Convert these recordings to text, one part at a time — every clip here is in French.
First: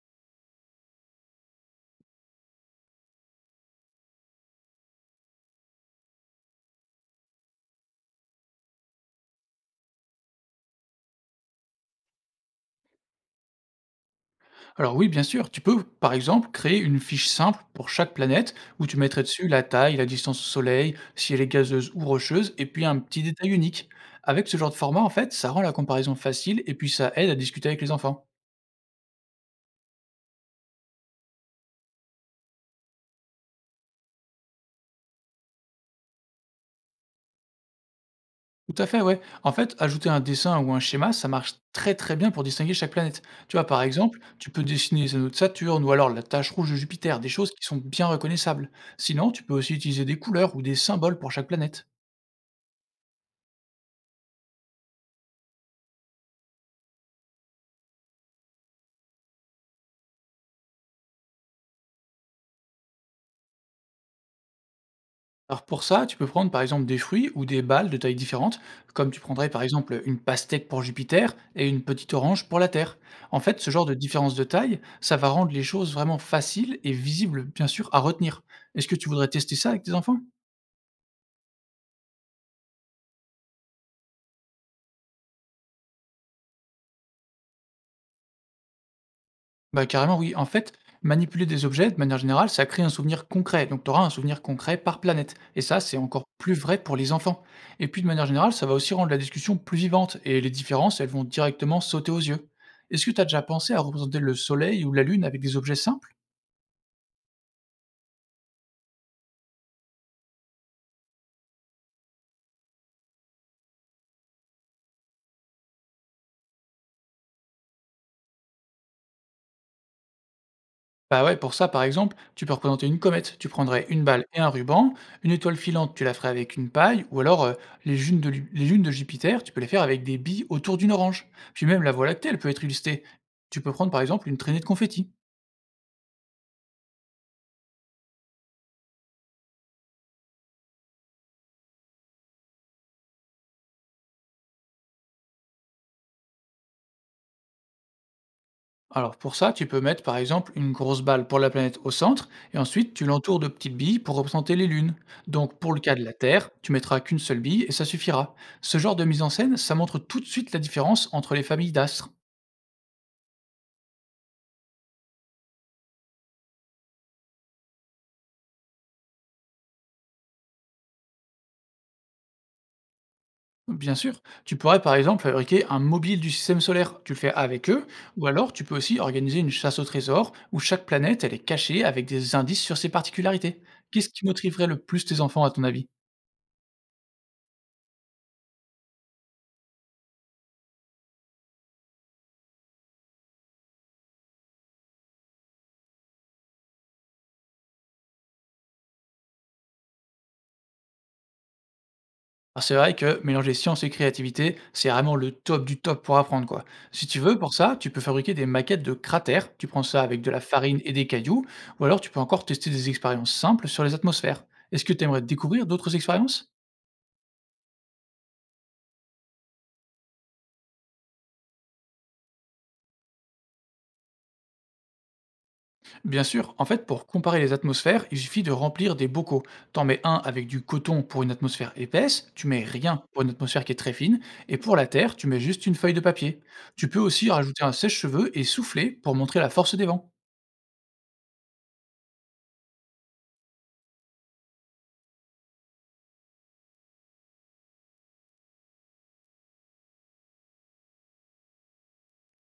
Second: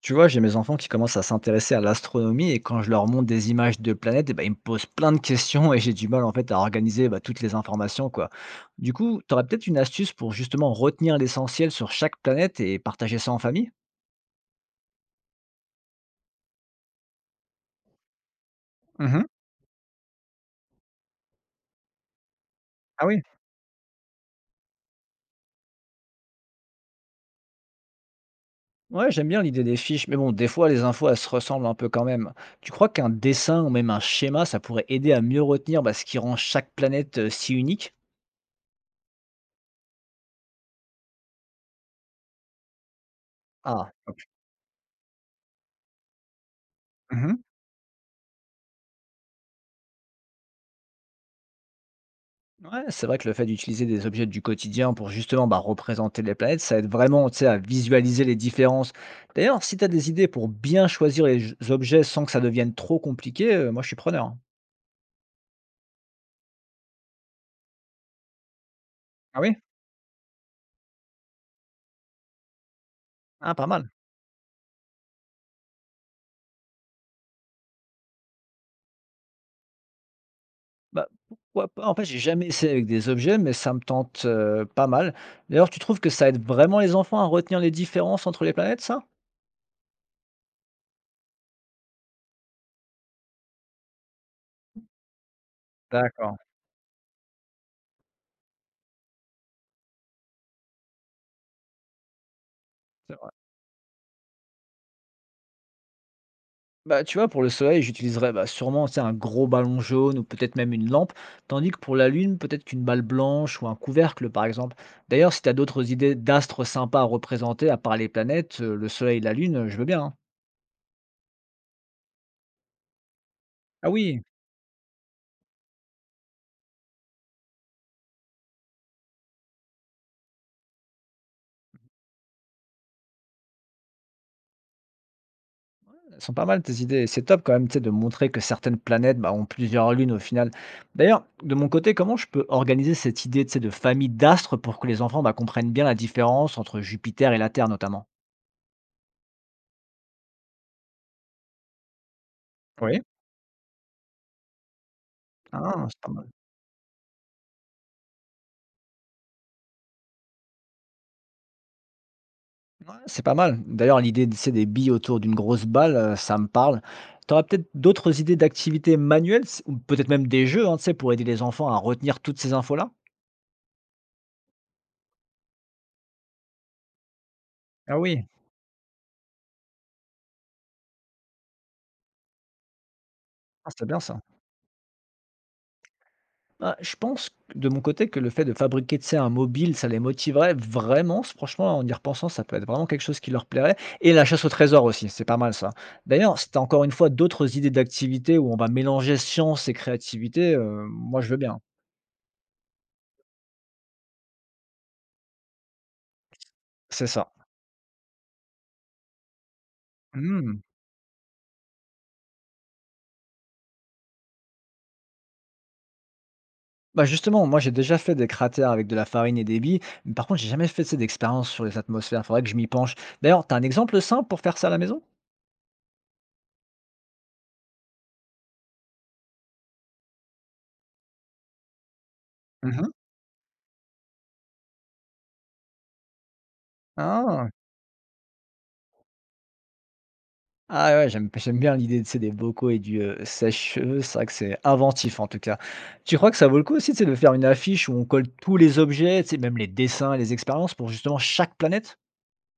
Tu vois, j'ai mes enfants qui commencent à s'intéresser à l'astronomie et quand je leur montre des images de planètes, eh ben, ils me posent plein de questions et j'ai du mal en fait à organiser toutes les informations, quoi. Du coup, tu aurais peut-être une astuce pour justement retenir l'essentiel sur chaque planète et partager ça en famille? Alors oui, bien sûr, tu peux par exemple créer une fiche simple pour chaque planète où tu mettrais Mhm. dessus la taille, la distance au Soleil, si elle est gazeuse ou rocheuse, et puis un Ah oui. petit détail unique. Avec ce genre de format, en fait, ça rend la comparaison facile et puis ça aide à discuter avec les enfants. Ouais, j'aime bien l'idée des fiches, mais bon, des fois les infos elles se ressemblent un peu quand même. Tu crois qu'un dessin ou même un schéma, ça pourrait aider à mieux retenir ce qui rend chaque planète si unique? Tout à fait, ouais. En fait, ajouter un dessin ou un schéma, ça marche très très bien pour distinguer chaque planète. Tu vois, par Ah. exemple, tu peux dessiner les anneaux de Saturne ou alors la tache rouge de Jupiter, des Mhm. choses qui sont bien reconnaissables. Sinon, tu peux aussi utiliser des couleurs ou des symboles pour chaque planète. Ouais, c'est vrai que le fait d'utiliser des objets du quotidien pour justement représenter les planètes, ça aide vraiment, tu sais, à visualiser les différences. D'ailleurs, si tu as des idées pour bien choisir les objets sans que ça devienne trop compliqué, moi je suis preneur, hein. Alors pour ça, tu peux prendre par exemple des fruits ou des balles de tailles différentes, comme tu Ah prendrais oui. par exemple une pastèque pour Jupiter et une petite orange pour la Terre. En Ah, fait, pas ce genre mal. de différence de taille, ça va rendre les choses vraiment faciles et visibles, bien sûr, à retenir. Est-ce que tu voudrais tester ça avec tes enfants? Bah, pourquoi pas? En fait, j'ai jamais essayé avec des objets, mais ça me tente pas mal. D'ailleurs, tu trouves que ça aide vraiment les enfants à retenir les différences entre les planètes, ça? Bah, carrément, oui. En fait, manipuler des objets, de manière générale, ça crée un souvenir concret. Donc, tu auras un souvenir concret par planète. Et ça, c'est encore D'accord. plus vrai pour les enfants. Et puis, de manière générale, ça va aussi rendre la discussion plus vivante. Et les différences, elles vont directement sauter aux yeux. Est-ce que tu as déjà pensé à représenter le soleil ou la lune avec des objets simples? Bah, tu vois, pour le soleil, j'utiliserais sûrement tu sais, un gros ballon jaune ou peut-être même une lampe, tandis que pour la lune, peut-être qu'une balle blanche ou un couvercle, par exemple. D'ailleurs, si tu as d'autres idées d'astres sympas à représenter, à part les planètes, le soleil et la lune, je veux bien, hein. Bah ouais, pour ça, par exemple, tu peux représenter une comète. Tu prendrais Ah une oui. balle et un ruban. Une étoile filante, tu la ferais avec une paille. Ou alors, les lunes de Jupiter, tu peux les faire avec des billes autour d'une orange. Puis même la Voie lactée, elle peut être illustrée. Tu peux prendre, par exemple, une traînée de confetti. Elles sont pas mal tes idées. C'est top quand même tu sais, de montrer que certaines planètes ont plusieurs lunes au final. D'ailleurs, de mon côté, comment je peux organiser cette idée tu sais, de famille d'astres pour que les enfants comprennent bien la différence entre Jupiter et la Terre, notamment? Alors pour ça, tu peux mettre, par exemple, une grosse balle pour la planète au centre. Et ensuite, Oui. tu l'entoures de petites billes pour représenter les lunes. Donc, pour le Ah, cas c'est de pas la mal. Terre, tu mettras qu'une seule bille et ça suffira. Ce genre de mise en scène, ça montre tout de suite la différence entre les familles d'astres. Ouais, c'est pas mal. D'ailleurs, l'idée de c'est des billes autour d'une grosse balle, ça me parle. Tu aurais peut-être d'autres idées d'activités manuelles s ou peut-être même des jeux, hein, tu sais, pour aider les enfants à retenir toutes ces infos-là? Bien sûr, tu pourrais par exemple fabriquer un mobile du système solaire, tu le fais avec eux, Ah oui. ou alors tu peux aussi organiser une chasse au trésor où chaque planète elle est cachée avec des indices sur ses particularités. Ah, c'est bien Qu'est-ce ça. qui motiverait le plus tes enfants à ton avis? Bah, je pense que de mon côté que le fait de fabriquer, tu sais, un mobile, ça les motiverait vraiment. S Franchement, en y repensant, ça peut être vraiment quelque chose qui leur plairait et la chasse au trésor aussi, c'est pas mal ça. D'ailleurs, si tu encore une fois d'autres idées d'activités où on va mélanger science et créativité, moi je veux bien. Ah, c'est vrai que mélanger science et créativité, c'est vraiment le top du top pour apprendre quoi. C'est Si tu ça. veux, pour ça, tu peux fabriquer des maquettes de cratères, tu prends ça avec de la Mmh. farine et des cailloux, ou alors tu peux encore tester des expériences simples sur les atmosphères. Est-ce que tu aimerais découvrir d'autres expériences? Bah, justement, moi, j'ai déjà fait des cratères avec de la farine et des billes, mais par contre, j'ai jamais fait, tu sais, d'expérience sur les atmosphères. Faudrait que je m'y penche. D'ailleurs, t'as un exemple simple pour faire ça à la maison? Bien sûr, en fait, pour comparer les atmosphères, il suffit de remplir des bocaux. T'en mets un avec du coton pour une atmosphère épaisse, tu mets Mhm. rien pour une atmosphère qui est très fine, et pour la terre, tu mets juste une feuille de papier. Tu peux aussi Ah, rajouter un sèche-cheveux et souffler pour montrer la force des vents. ah ouais, j'aime bien l'idée, de, tu sais, des bocaux et du sèche-cheveux. C'est vrai que c'est inventif en tout cas. Tu crois que ça vaut le coup aussi, tu sais, de faire une affiche où on colle tous les objets, tu sais, même les dessins et les expériences pour justement chaque planète?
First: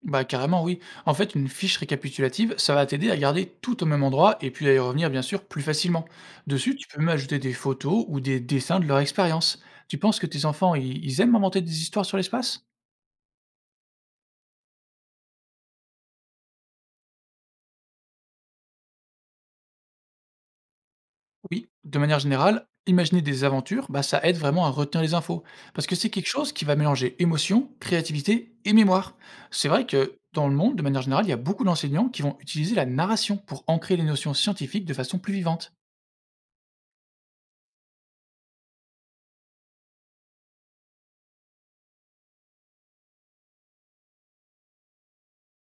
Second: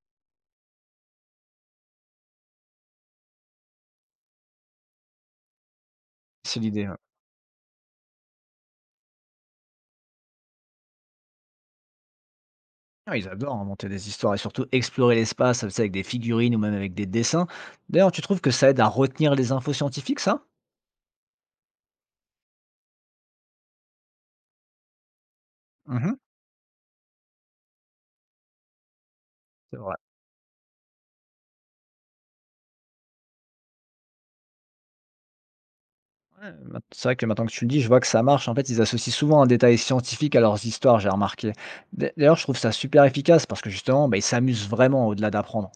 Bah carrément oui. En fait, une fiche récapitulative, ça va t'aider à garder tout au même endroit et puis à y revenir bien sûr plus facilement. C'est Dessus, l'idée, tu ouais. peux même ajouter des photos ou des dessins de leur expérience. Tu penses que tes enfants, ils aiment inventer des histoires sur l'espace? Ah, ils adorent inventer des histoires et surtout explorer l'espace, tu sais, avec des figurines ou même avec des dessins. D'ailleurs, tu trouves que ça aide à retenir les infos scientifiques, ça? Oui, de manière générale, imaginer des aventures, bah, ça aide vraiment à retenir les infos. Parce que c'est Mhm. quelque chose qui va mélanger émotion, créativité et mémoire. C'est C'est vrai vrai. que dans le monde, de manière générale, il y a beaucoup d'enseignants qui vont utiliser la narration pour ancrer les notions scientifiques de façon plus vivante. Ouais, maint C'est vrai que maintenant que tu le dis, je vois que ça marche. En fait, ils associent souvent un détail scientifique à leurs histoires, j'ai remarqué. D'ailleurs, je trouve ça super efficace parce que justement, bah, ils s'amusent vraiment au-delà d'apprendre.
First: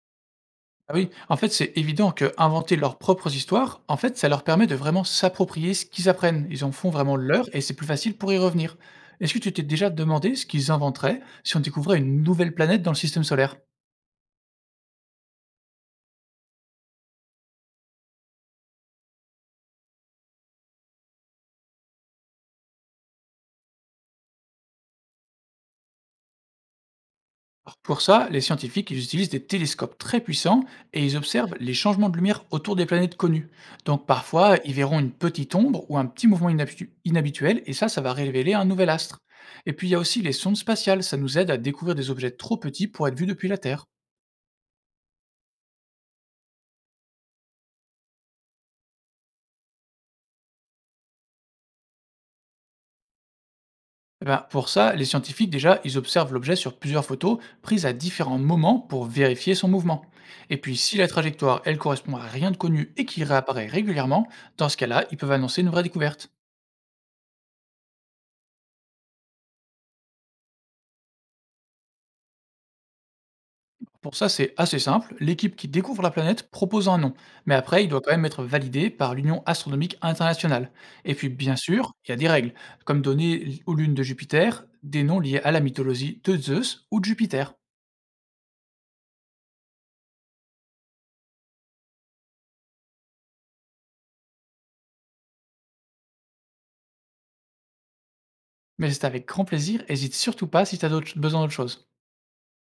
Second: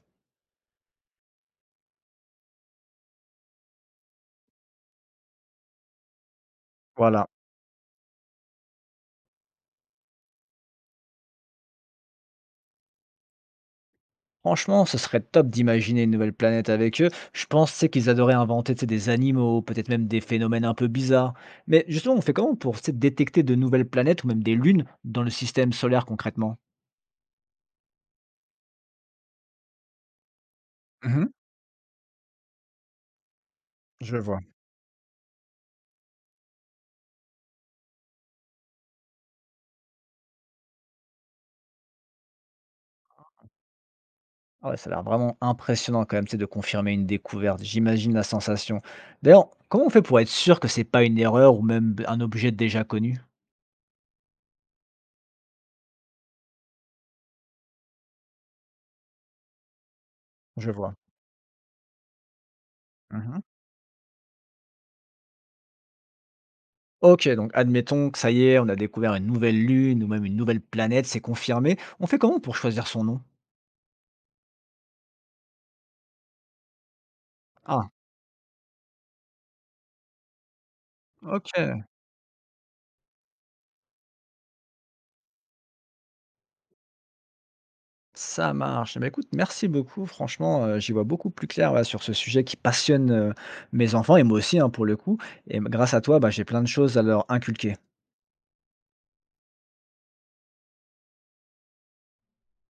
Ah oui, en fait, c'est évident que inventer leurs propres histoires, en fait, ça leur permet de vraiment s'approprier ce qu'ils apprennent. Ils en font vraiment Voilà. leur et c'est plus facile pour y revenir. Est-ce que tu t'es déjà demandé ce qu'ils inventeraient si on découvrait une nouvelle planète dans le système solaire? Franchement, ce serait top d'imaginer une nouvelle planète avec eux. Je pense, c'est qu'ils adoraient inventer, tu sais, des animaux, peut-être même des phénomènes un peu bizarres. Mais justement, on fait comment pour, tu sais, détecter de nouvelles planètes ou même des lunes dans le système solaire concrètement? Alors, pour ça, les scientifiques ils utilisent des télescopes très puissants et ils Mhm. observent les changements de lumière autour des planètes connues. Donc Je vois. parfois, ils verront une petite ombre ou un petit mouvement inhabituel et ça va révéler un nouvel astre. Et puis il y a aussi les sondes spatiales, ça nous aide à découvrir des objets trop petits pour être vus depuis la Terre. Ah ouais, ça a l'air vraiment impressionnant quand même, tu sais, de confirmer une découverte. J'imagine la sensation. D'ailleurs, comment on fait pour être sûr que c'est pas une erreur ou même un objet déjà connu? Eh ben, pour ça, les scientifiques déjà, ils observent l'objet sur plusieurs photos prises à différents moments pour vérifier son mouvement. Et Je puis vois. si la trajectoire, elle correspond à rien de connu et qu'il Mhm. réapparaît régulièrement, dans ce cas-là, ils peuvent annoncer une vraie découverte. Ok, donc admettons que ça y est, on a découvert une nouvelle lune ou même une nouvelle planète, c'est confirmé. On fait comment pour choisir son nom? Pour ça, c'est assez simple. L'équipe qui découvre la planète propose un nom, mais après, il Ah, doit quand même être validé par l'Union astronomique internationale. Et puis, bien ok, sûr, il y a des règles, comme donner aux lunes de Jupiter des noms liés à la mythologie de Zeus ou de Jupiter. ça marche. Mais écoute, merci beaucoup. Franchement, j'y vois beaucoup plus clair ouais, sur ce sujet qui passionne mes enfants et moi aussi hein, pour le coup. Et grâce à toi, bah, j'ai plein de choses à leur inculquer. Mais c'est avec grand plaisir, hésite surtout pas si tu as besoin d'autre chose.